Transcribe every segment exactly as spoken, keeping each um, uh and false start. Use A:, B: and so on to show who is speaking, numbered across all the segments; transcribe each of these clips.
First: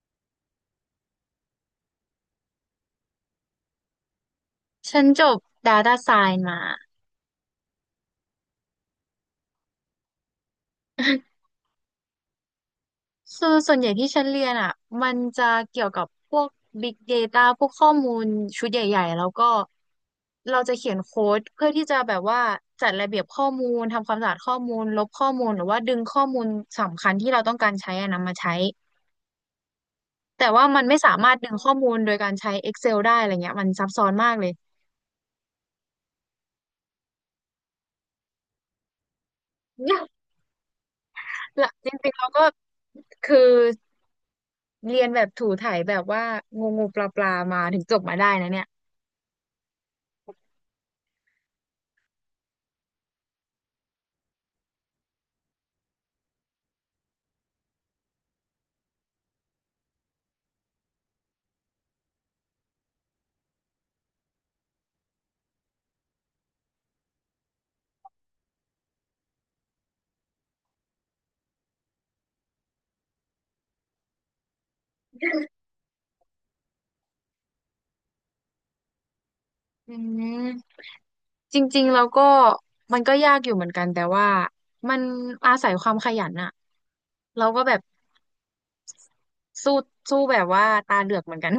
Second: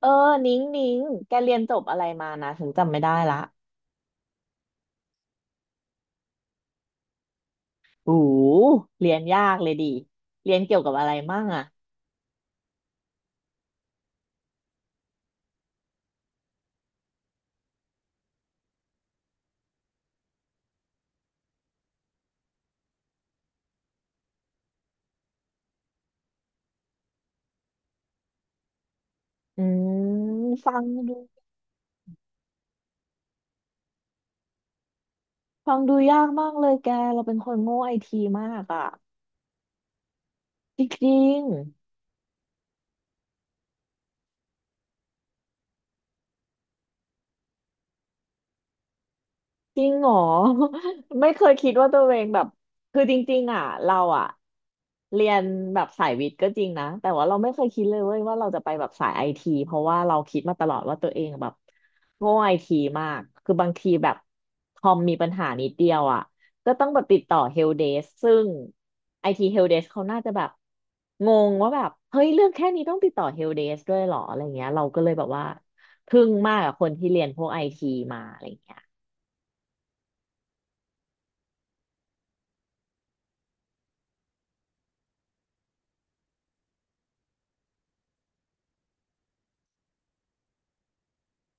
A: เออนิ้งนิ้งแกเรียนจบอะไรมานะถึงจำไม่ได้ละ
B: ฉันจบ Data Science มา
A: หูเรียนยากเลยดิเรียนเกี่ยวกับอะไรมั่งอะ
B: คือส่วนใหญ่ที่ฉันเรียนอ่ะมันจะเกี่ยวกับพวก Big Data พวกข้อมูลชุดใหญ่ๆ แล้วก็เราจะเขียนโค้ดเพื่อที่จะแบบว่าจัดระเบียบข้อมูล ทำความสะอาดข้อมูลลบข้อมูลหรือว่าดึงข้อมูลสำคัญที่เราต้องการใช้อะนำมาใช้
A: อืม
B: แต่ว่า
A: ฟั
B: มั
A: ง
B: นไม่
A: ดู
B: สามารถดึงข้อมูลโดยการใช้ Excel ได้อะไรเงี้ยมันซับซ้อนมากเลย
A: ฟังดูยากมากเลยแกเราเป็นคนโง่ไอทีมากอะจริง
B: ละจริงๆเราก็คือเรียนแบบถูไถแบบว่างูงูปลาปลามาถึงจบมาได้นะเนี่ย
A: จริงเหรอ ไม่เคยคิดว่าตัวเองแบบคือจริงๆอ่ะเราอ่ะเรียนแบบสายวิทย์ก็จริงนะแต่ว่าเราไม่เคยคิดเลยเว้ยว่าเราจะไปแบบสายไอทีเพราะว่าเราคิดมาตลอดว่าตัวเองแบบโง่ไอทีมากคือบางทีแบบคอมมีปัญหานิดเดียวอ่ะก็ต้องแบบติดต่อเฮลเดสซึ่งไอทีเฮลเดสเขาน่าจะแบบงงว่าแบบเฮ้ยเรื่องแค่นี้ต้องติดต่อเฮลเดสด้วยเหรออะไรเงี้ยเราก็เลยแบบว่าทึ่งมากกับคนที่เรียนพวกไอทีมาอะไรเงี้ย
B: อืมจริงๆแล้วก็มันก็ยากอยู่เหมือนกันแต่ว่ามันอาศัยความขยันอะเราก็แบบสู้สู้แบบว่าตาเหลือกเหมือนกัน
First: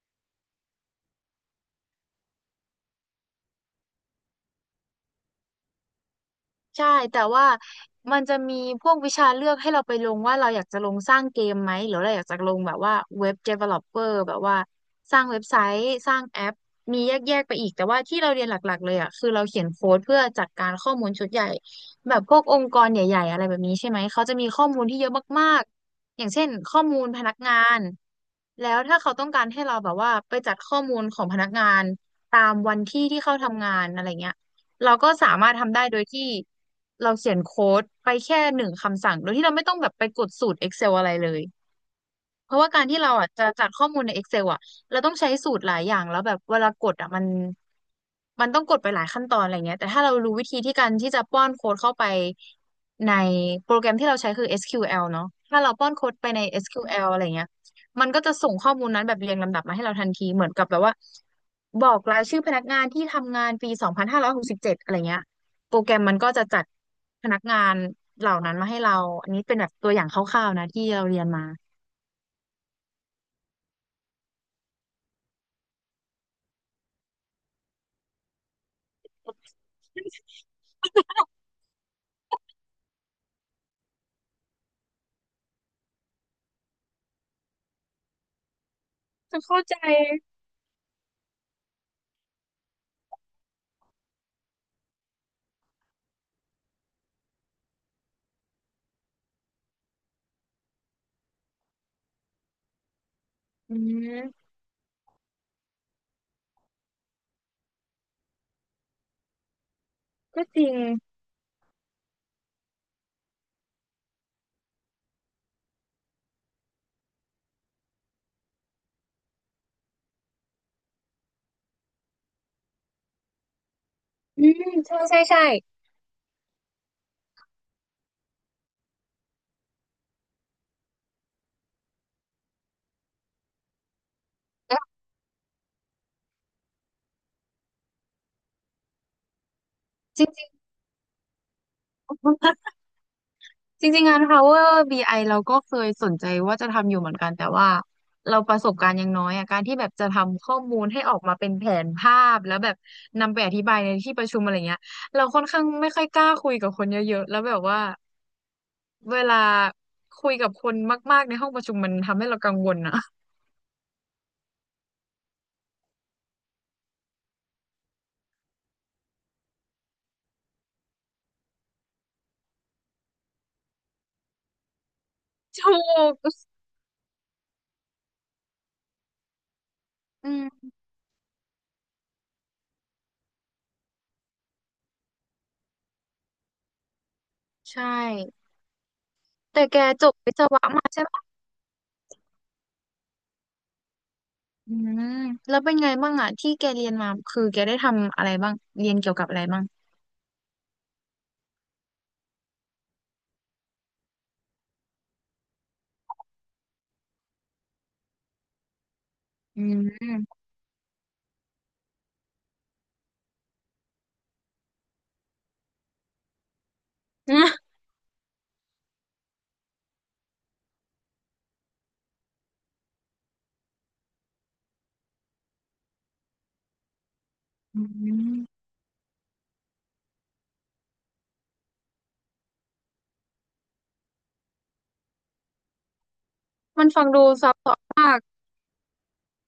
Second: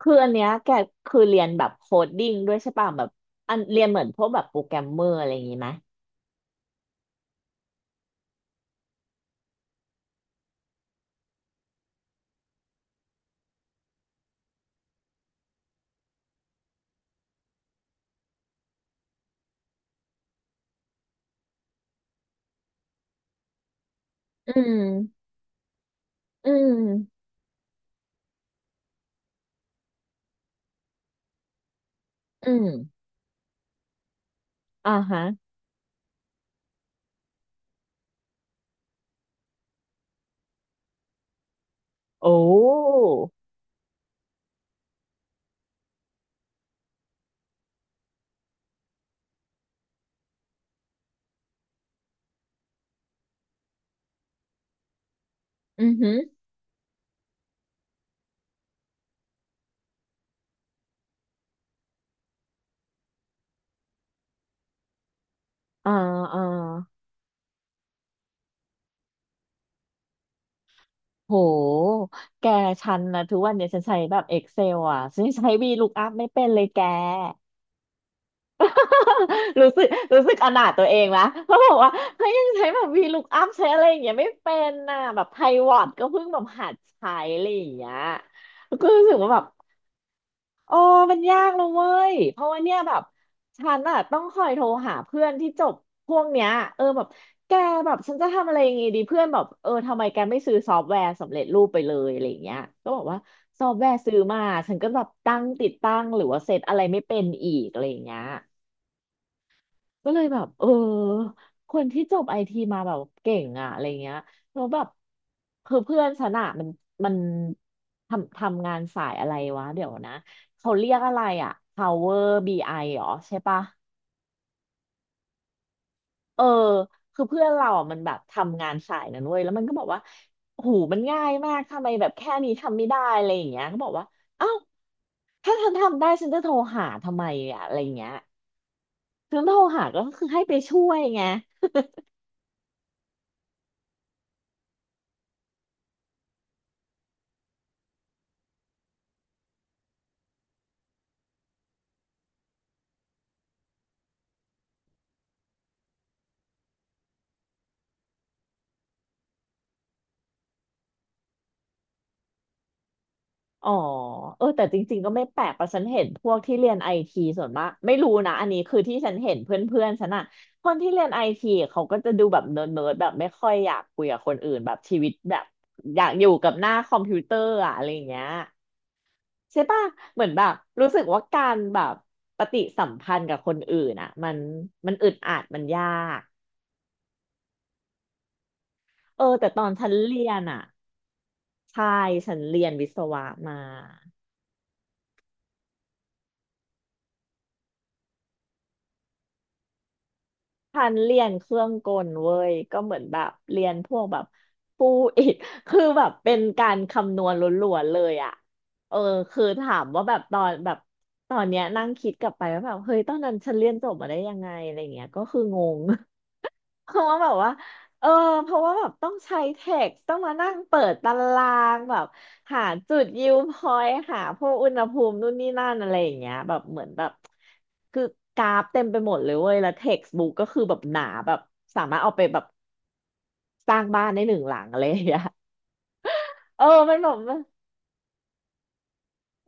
A: คืออันเนี้ยแกคือเรียนแบบโคดดิ้งด้วยใช่ป่ะแบบอันเรียนเหมือนพวกแบบโปรแกรมเมอร์อะไรอย่างงี้ไหม
B: ใช่แต่ว่ามันจะมีพวกวิชาเลือกให้เราไปลงว่าเราอยากจะลงสร้างเกมไหมหรือเราอยากจะลงแบบว่าเว็บ developer แบบว่าสร้างเว็บไซต์สร้างแอปมีแยกๆไปอีกแต่ว่าที่เราเรียนหลักๆเลยอ่ะคือเราเขียนโค้ดเพื่อจัดการข้อมูลชุดใหญ่แบบพวกองค์กรใหญ่ๆอะไรแบบนี้ใช่ไหมเขาจะมี
A: อื
B: ข้อมู
A: ม
B: ลที่เยอะมากๆอย่างเช่
A: อื
B: นข้อมูลพ
A: ม
B: นักงานแล้วถ้าเขาต้องการให้เราแบบว่าไปจัดข้อมูลของพนักงานตา
A: อื
B: ม
A: ม
B: วันที่ที่เขาทำงานอะไรเงี้ย เรา
A: อ่า
B: ก็
A: ฮะ
B: สามารถทำได้โดยที่เราเขียนโค้ดไปแค่หนึ่งคำสั่งโดยที่เราไม่ต้องแบบไปกดสูตร Excel อะไรเลย
A: โอ้
B: เพราะว่าการที่เราอ่ะจะจัดข้อมูลใน Excel อ่ะเราต้องใช้สูตรหลายอย่างแล้วแบบเวลากดอ่ะมันมันต้องกดไปหลายขั้นตอนอะไรเงี้ยแต่ถ้าเรารู้วิธีที่การที่จะป้อนโค้ดเข้าไปในโปรแกรมที่เราใช้คือ เอส คิว แอล เนาะถ้าเรา
A: อื
B: ป้อ
A: อ
B: นโค้
A: หื
B: ด
A: อ
B: ไปใน เอส คิว แอล อสคิวแอลอะไรเงี้ยมันก็จะส่งข้อมูลนั้นแบบเรียงลำดับมาให้เราทันทีเหมือนกับแบบว่าบอกรายชื่อพนักงานที่ทำงานปีสองพันห้าร้อยหกสิบเจ็ดอะไรเงี้ยโปรแก
A: อ่า
B: รมมันก็
A: อ่า
B: จะจัดพนักงานเหล่านั้นมาให้เราอันนี้เป็นแบบตัวอย่างคร่าวๆนะที่เราเรียน
A: โ
B: มา
A: หแกชันนะทุกวันเนี่ยฉันใช้แบบ เอ็กเซล อ่ะฉันใช้ VLOOKUP ไม่เป็นเลยแก รู้สึกรู้สึกอนาถตัวเองนะเพราะบอกว่าเฮ้ยยังใช้แบบ VLOOKUP ใช้อะไรอย่างเงี้ยไม่เป็นน่ะแบบไพวอตก็เพิ่งแบบหัดใช้อะไรอย่างเงี้ยก็รู้สึกว่าแบ
B: จะ
A: บ
B: เข้าใจ
A: โอ้มันยากเลยเว้ยเพราะว่าเนี่ยแบบฉันอะต้องคอยโทรหาเพื่อนที่จบพวกเนี้ยเออแบบแกแบบฉันจะทำอะไรอยังงี้ดีเพื่อนแบบเออทำไมแกไม่ซื้อซอฟต์แวร์สำเร็จรูปไปเลยอะไรอย่างเงี้ยก็บอกว่าซอฟ
B: อื
A: ต์แวร์ซื้อมา
B: ม
A: ฉันก็แบบตั้งติดตั้งหรือว่าเซตอะไรไม่เป็นอีกอะไรอย่างเงี้ย ก็เลยแบ
B: ก็
A: บ
B: จ
A: เออ
B: ริง
A: คนที่จบไอทีมาแบบเก่งอะอะไรเงี้ยแล้วแบบคือเพื่อนฉันอะมันมันทำทำงานสายอะไรวะเดี๋ยวนะเขาเรียกอะไรอะ Power บี ไอ เหรอใช่ปะ
B: อืมใช่ใช่ใช่
A: เออคือเพื่อนเราอ่ะมันแบบทำงานสายนั้นเว้ยแล้วมันก็บอกว่าหูมันง่ายมากทำไมแบบแค่นี้ทำไม่ได้อะไรอย่างเงี้ยก็บอกว่าเอ้า
B: แล้ว
A: ถ้าฉันทำได้ฉันจะโทรหาทำไมอ่ะอะไรอย่างเงี้ยฉันโทรหาก็
B: จ
A: คือให้
B: ริง
A: ไป
B: ๆ
A: ช่วยไง
B: จริงๆงาน Power บี ไอ เราก็เคยสนใจว่าจะทำอยู่เหมือนกันแต่ว่าเราประสบการณ์ยังน้อยอ่ะการที่แบบจะทำข้อมูลให้ออกมาเป็นแผนภาพแล้วแบบนำไปอธิบายในที่ประชุมอะไรเงี้ยเราค่อนข้างไม่ค่อยกล้าคุยกับคนเยอะๆแล้วแบบว่าเวลาคุยกับคนมากๆในห้องประชุมมันทำให้เรากังวลอ่ะ
A: อ๋อเออแต่จริงๆก็ไม่แปลกเพราะฉันเห็นพวกที่เรียนไอทีส่วนมากไม่รู้นะอันนี้คือที่ฉันเห็นเพื่อนๆฉันอะคนที่เรียนไอทีเขาก็จะดูแบบเนิร์ดๆแบบไม่ค่อยอยากคุยกับคนอื่นแบบชีวิตแบบ
B: ถู
A: อยาก
B: ก
A: อยู่กับหน้าคอมพิวเตอร์อะอะไรอย่างเงี้ยใช่ป่ะเหมือ
B: อื
A: นแบบ
B: ม
A: รู้สึกว่าการแบบปฏิสัมพันธ์กับคนอื่นอะมันมันอึดอัดมันยาก
B: ใช่
A: เออแต่ต
B: แต่
A: อน
B: แก
A: ฉัน
B: จบ
A: เรีย
B: วิศ
A: นอะ
B: วะมาใช่ไหม
A: ใช่ฉันเรียนวิศวะมา
B: อืมแล้วเป็นไงบ้างอ่ะที่แกเรียนมาคือแกได้ทำอะไรบ้างเรียนเกี่ยวกับอะไรบ้าง
A: พันเรียนเครื่องกลเว้ยก็เหมือนแบบเรียนพวกแบบฟูอิฐ คือแบบเป็นการคำนวณล้วนๆเลยอ่ะเออคือ
B: อืม
A: ถามว่า
B: อื
A: แบบตอนแบบตอนเนี้ยนั่งคิดกลับไปว่าแบบเฮ้ยตอนนั้นฉันเรียนจบมาได้ยังไงอะไรเงี้ยก็คืองง เพราะว่าแบบว่า
B: ม
A: เออเพราะว่าแบบต้องใช้เท็กซ์ต้องมานั่งเปิดตารางแบบหาจุดยิวพอยต์หาพวกอุณหภูมินู่นนี่นั่นอะไรอย่างเงี้ยแบบเหมือนแบบ
B: อื
A: คือกรา
B: ม
A: ฟเต็มไปหมดเลยเว้ยแล้วเท็กซ์บุ๊กก็คือแบบหนาแบบสามารถเอาไปแบบสร้างบ้านได้หนึ่งหลังอะไรอย่างเงี้ยเออ
B: มัน
A: มัน
B: ฟัง
A: แบ
B: ดู
A: บ
B: ซับซ้อนมาก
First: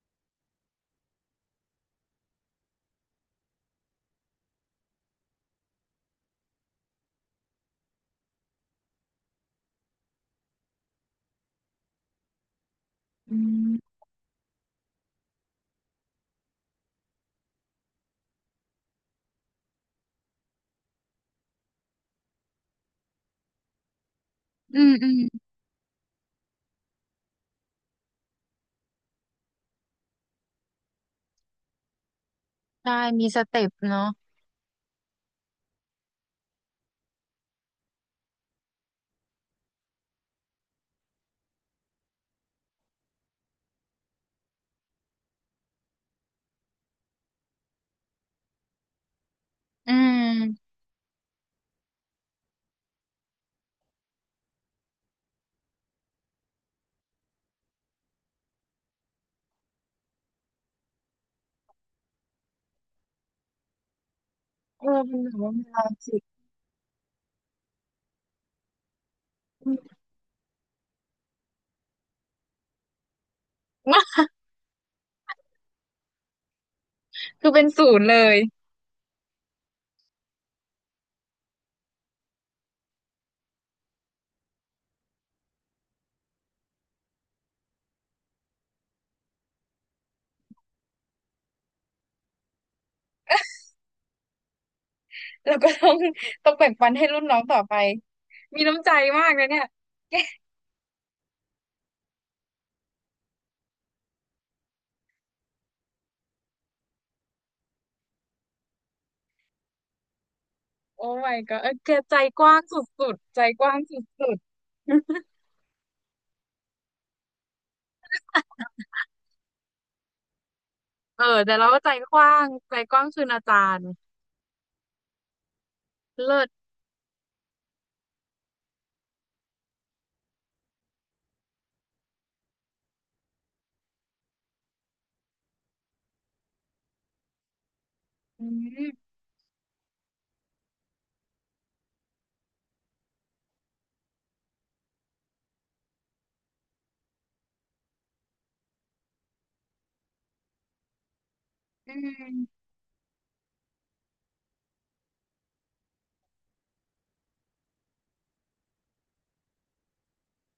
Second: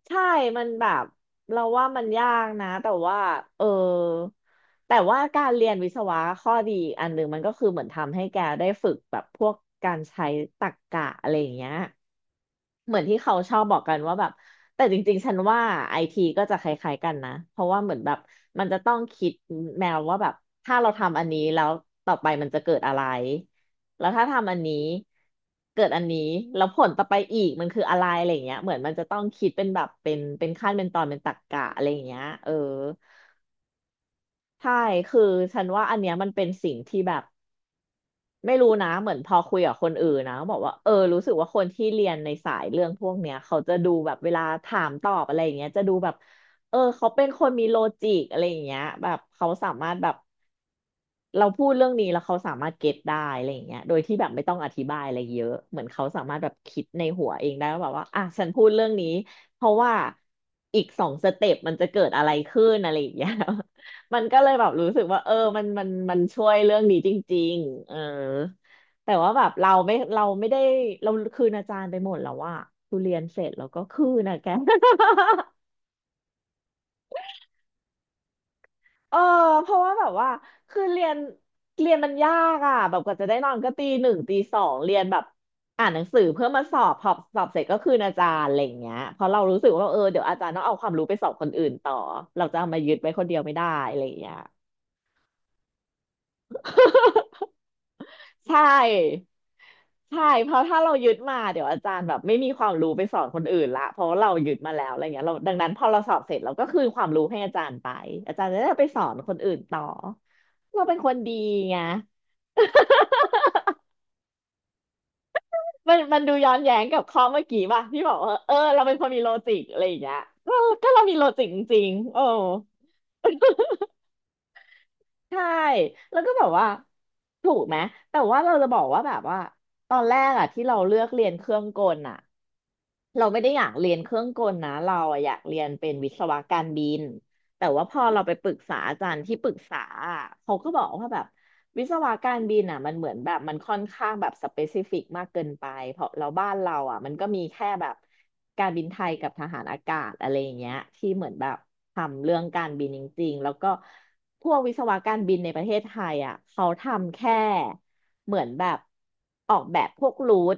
A: ใช่ มันแบบเราว่ามันยากนะ แต่ว่า เออ แต่ว่าการเรียนวิศวะข้อดีอันหนึ่งมันก็คือเหมือนทำให้แกได้ฝึกแบบพวกการใช้ตรรกะอะไรอย่างเงี้ย เหมือนที่เขา
B: อื
A: ชอบบอกกั
B: ม
A: นว่าแบบแต่จริงๆ ฉันว่าไอทีก็จะคล้ายๆกันนะเพราะว่าเหมือนแบบมันจะต้องคิดแนวว่าแบบถ้าเราทำอันนี้แล้วต่อไปมันจะเกิดอะไรแล้วถ้าทำอันนี้
B: อืมอืม
A: เกิดอันนี้แล้วผลต่อไปอีกมันคืออะไรอะไรอย่างเงี้ยเหมือนมันจะต้องคิดเป็นแบบเป็นเป็นขั้นเป็นตอนเป็นตรรกะอะไรอย่างเงี้ยเออ
B: ใช่มีสเต็ปเนาะ
A: ใช่คือฉันว่าอันเนี้ยมันเป็นสิ่งที่แบบ ไม่รู้นะเหมือนพอคุยกับคนอื่นนะบอกว่าเออรู้สึกว่าคนที่เรียนในสายเรื่องพวกเนี้ยเขาจะดูแบบเวลาถามตอบอะไรอย่างเงี้ยจะดูแบบเออเขาเป็นคนมีโลจิกอะไรอย่างเงี้ยแบบเขาสามาร
B: อื
A: ถแบบ
B: ม
A: เราพูดเรื่องนี้แล้วเขาสามารถเก็ตได้อะไรอย่างเงี้ยโดยที่แบบไม่ต้องอธิบายอะไรเยอะ เหมือนเขาสามารถแบบคิดในหัวเองได้ว่าแบบว่าอ่ะฉันพูดเรื่องนี้เพราะว่าอีกสองสเต็ปมันจะเกิดอะไรขึ้นอะไรอย่างเงี้ย มันก็เลยแบบ
B: เอ
A: รู้สึ
B: อ
A: ก
B: เป็
A: ว่า
B: น
A: เอ
B: แบ
A: อ
B: บว่า
A: มั
B: มี
A: น
B: ล
A: มั
B: อ
A: น
B: ง
A: มั
B: สิ
A: นช่วยเรื่องนี้จริงๆเออแต่ว่าแบบเราไม่เราไม่ได้เราคืนอาจารย์ไปหมดแล้วว่าทุเรียนเสร็จแล้วก็คืน นะแก
B: คือเป็นศูนย์เลย
A: เออเพราะว่าแบบว่าคือเรียนเรียนมันยากอ่ะแบบกว่าจะได้นอนก็ตีหนึ่งตีสองเรียนแบบอ่านหนังสือเพื่อมาสอบพอสอบเสร็จก็คืนอาจารย์อะไรอย่างเงี้ยเพราะเรารู้สึกว่าเออเดี๋ยวอาจารย์ต้องเอาความรู้ไปสอบคนอื่นต่อเราจะเอามายึดไว้คนเดียวไม่ได้อะไรอย่างเงี้ย
B: แล้วก็ต้อง ต้องแบ่งปันให้รุ่นน้องต่อไป
A: ใช
B: มีน้ำใจ
A: ่
B: มากนะเนี่ย
A: ใช่เพราะถ้าเรายึดมาเดี๋ยวอาจารย์แบบไม่มีความรู้ไปสอนคนอื่นละเพราะว่าเรายึดมาแล้วอะไรเงี้ยเราดังนั้นพอเราสอบเสร็จเราก็คืนความรู้ให้อาจารย์ไปอาจารย์จะได้เอาไปสอนคนอื่นต่อเราเป็น
B: โอ้
A: คนดี
B: my god เออ
A: ไง
B: แกใจกว้างสุดๆใจกว้างสุดๆ
A: มันมันดูย้อนแย้งกับข้อเมื่อกี้ป่ะที่บอกว่าเออเราเป็นคนมีโลจิกอะไรอย่างเงี้ยก็ก็เรามี
B: เอ
A: โล
B: อ
A: จิก
B: แต่
A: จ
B: เราก็
A: ริง
B: ใจ
A: ๆ
B: ก
A: โอ้
B: ว้างใจกว้างคืออาจารย์
A: ใช่แล้วก็
B: เลิ
A: แบ
B: ศ
A: บว่าถูกไหมแต่ว่าเราจะบอกว่าแบบว่าตอนแรกอะที่เราเลือกเรียนเครื่องกลอะ เราไม่ได้อยากเรียนเครื่องกลนะเราอะอยากเรียนเป็นวิศวะการบินแต่ว่าพอเราไปป
B: อื
A: รึกษาอาจา
B: ม
A: รย์ที่ปรึกษาอะเขาก็บอกว่าแบบวิศวะการบินอ่ะมันเหมือนแบบมันค่อนข้างแบบสเปซิฟิกมากเกินไปเพราะเราบ้านเราอ่ะมันก็มีแค่แบบการบินไทยกับทหารอากาศอะไรอย่างเงี้ยที่เหมือนแบบ
B: อื
A: ทำเรื่
B: ม
A: องการบินจริงๆแล้วก็พวกวิศวะการบินในประเทศไทยอ่ะเขาทำแค่ เหมือนแบบออกแบบพวกรูท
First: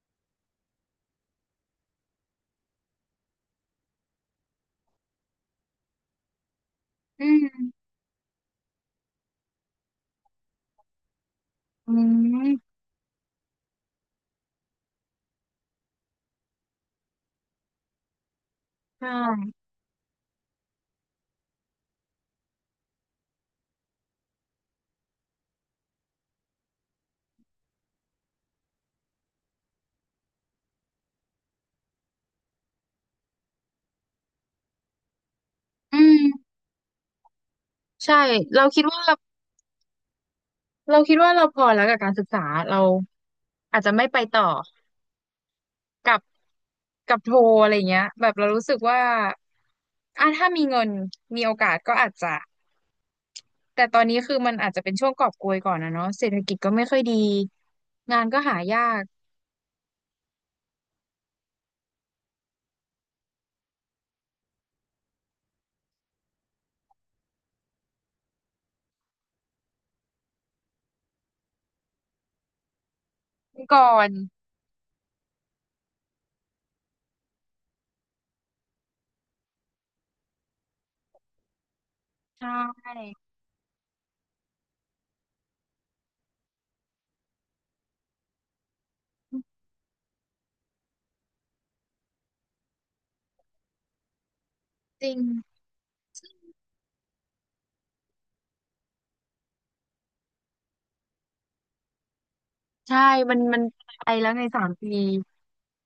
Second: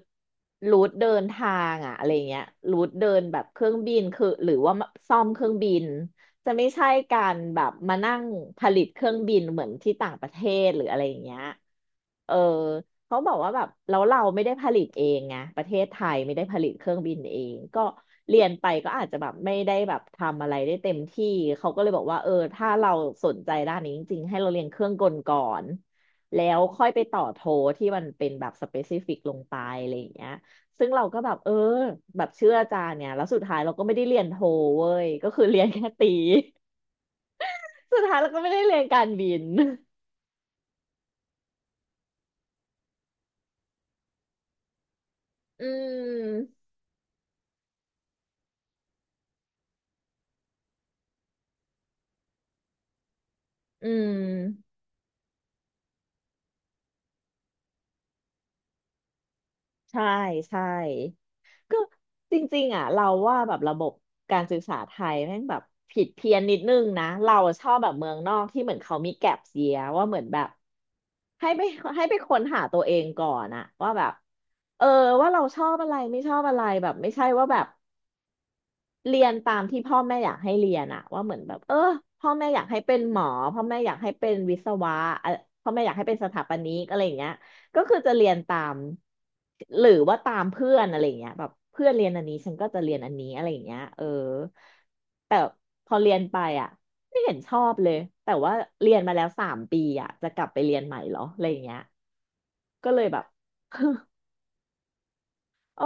A: รูทเดินทางอะอะไรเงี้ยรูทเดินแบบเครื่องบินคือหรือว่าซ่อมเครื่องบินจะไม่ใช่กา
B: อื
A: รแบบ
B: ม
A: มานั่งผลิตเครื่องบินเหมือนที่ต่างประเทศหรืออะไรอย่างเงี้ย
B: อื
A: เออ
B: ม
A: เขาบอกว่าแบบแล้วเราไม่ได้ผลิตเองไงประเทศไทยไม่ได้ผลิตเครื่องบินเองก็เรียนไปก็อาจ
B: ใช่
A: จะแบบไม่ได้แบบทำอะไรได้เต็มที่เขาก็เลยบอกว่าเออถ้าเราสนใจด้านนี้จริงๆให้เราเรียนเครื่องกลก่อน แล้วค่อยไปต่อโทที่มันเป็นแบบสเปซิฟิกลงไปอะไรอย่างเงี้ยซึ่งเราก็แบบเออแบบเชื่ออาจารย์เนี่ยแล้วสุดท้ายเราก็ไม่ได้เรียนโทเว้ยก็คือเรียนแค่
B: อื
A: ตี
B: ม
A: สุด
B: ใช่
A: ท้ายเราก็ไม่ได้
B: เรา
A: เรีย
B: คิ
A: น
B: ดว่า
A: การบิน
B: เราคิดว่าเราพอแล้วกับการศึกษาเราอาจจะไม่ไปต่อ
A: อื
B: กับ
A: ม
B: กับโทอะไรเงี้ยแบบเรารู้สึกว่าอ่ะถ้ามีเงินมีโอกาสก็อาจจะแต่
A: อื
B: ตอนนี้คือมันอาจ
A: ม
B: จะเป็นช่วงกอบโกยก่อนนะเนาะเศรษฐกิจก็ไม่ค่อยดีงานก็หายาก
A: ใช่ใช่ก็จริงๆอ่ะเราว่าแบบระบบการศึกษาไทยแม่งแบบผิดเพี้ยนนิดนึงนะเราชอบแบบเมืองนอกที่เหมือนเขามีแก็ปเยียร์ว่าเหมือนแบบ ให้ไป ให้ไปค้นหาตัวเองก่อนอะ
B: ก่
A: ว่า
B: อ
A: แบ
B: น
A: บเออว่าเราชอบอะไรไม่ชอบอะไรแบบไม่ใช่ว่าแบบเรียนตามที่พ่อแม่อยากให้เรียนอะว่าเหมือนแบบเออพ่อ
B: ใช
A: แม่อยากให้เป็นห
B: ่
A: มอพ่อแม่อยากให้เป็นวิศวะอะพ่อแม่อยากให้เป็นสถาปนิกอะไรอย่างเงี้ยก็คือจะเรียนตามหรือว่าตามเพื่อนอะไรอย่างเงี้ยแบบเพื่อนเรียนอันนี้ฉันก็จะเรียนอันนี้อะไรอย่างเงี้ยเออ
B: จริง
A: แต่พอเรียนไปอะไม่เห็นชอบเลยแต่ว่าเรียนมาแล้วสามปีอ่ะจะกลับไปเรียนใหม่เหรออะไรอย่างเงี้ย ก็
B: ใช่
A: เลยแบบ
B: มันมัน ไปแล้วในสามปี
A: เออ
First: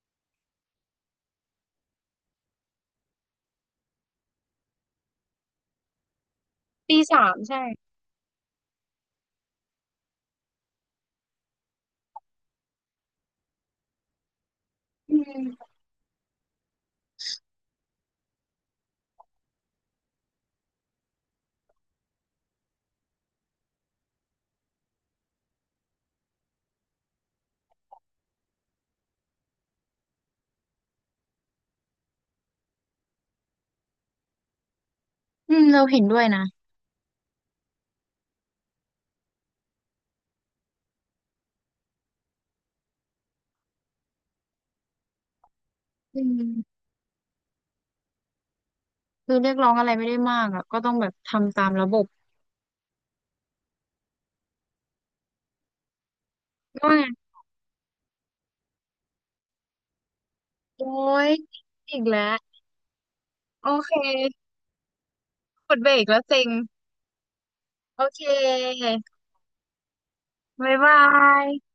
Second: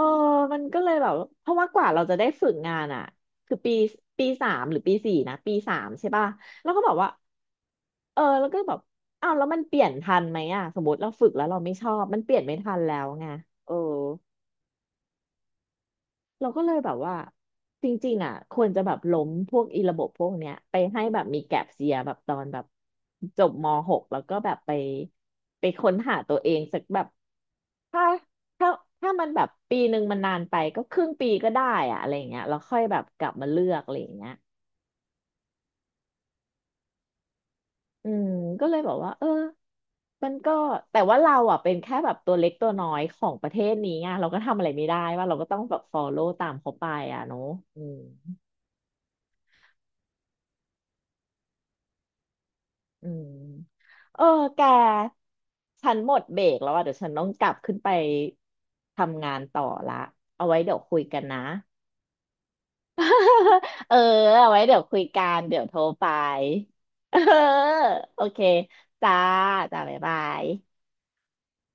A: มันก็เลยแบบเพราะว่ากว่าเราจะได้ฝึกงานอ่ะคือปีปีสามหรือปีสี่นะปีสามใช่ป่ะแล้วก็บอก
B: ปี
A: ว่า
B: สามใช่
A: เออแล้วก็แบบอ้าวแล้วมันเปลี่ยนทันไหมอ่ะสมมติเราฝึกแล้วเราไม่ชอบมันเปลี่ยนไม่ทันแล้วไงเออ
B: อืม
A: เราก็เลยแบบว่าจริงๆอ่ะควรจะแบบล้มพวกอีระบบพวกเนี้ยไปให้แบบมีแก็ปเซียแบบตอนแบบจบม .หก แล้วก็แบบไปไปค้นหาตัวเองสักแบบถ้าถ้าถ้ามันแบบปีหนึ่งมันนานไปก็ครึ่งปีก็ได้อะอะไรอย่างเงี้ยแล้วค่อยแบบกลับมาเลือกอะไรอย่างเงี้ย
B: อืมเราเห็นด้วยนะ
A: อืมก็เลยบอกว่าเออมันก็แต่ว่าเราอ่ะเป็นแค่แบบตัวเล็กตัวน้อยของประเทศนี้ไงเราก็ทำอะไรไม่ได้ว่าเราก็ต้องแบบ
B: อื
A: follow ตามเขา
B: ม
A: ไปอ่ะเนาะอืม
B: คือเรียกร้องอะไรไม่ได้มากอ่ะก็ต้องแบบทำตามระบบ
A: อืมเออแกฉันหมดเบรกแล้วอ่ะ
B: ก็
A: เดี๋ยว
B: ไง
A: ฉันต้องกลับขึ้นไปทำงานต่อละเอาไว้เดี๋ยว
B: โอ้
A: คุยกัน
B: ย
A: นะ
B: อีกแล้วโอ
A: เอ
B: เค
A: อเอาไว้เดี๋ยวคุยกันเดี๋ยว
B: ก
A: โทร
B: ดเบร
A: ไป
B: กแล้วเซ็ง
A: เออ
B: โอ
A: โอ
B: เค
A: เคจ้าจ้าบ๊ายบาย
B: บ๊ายบาย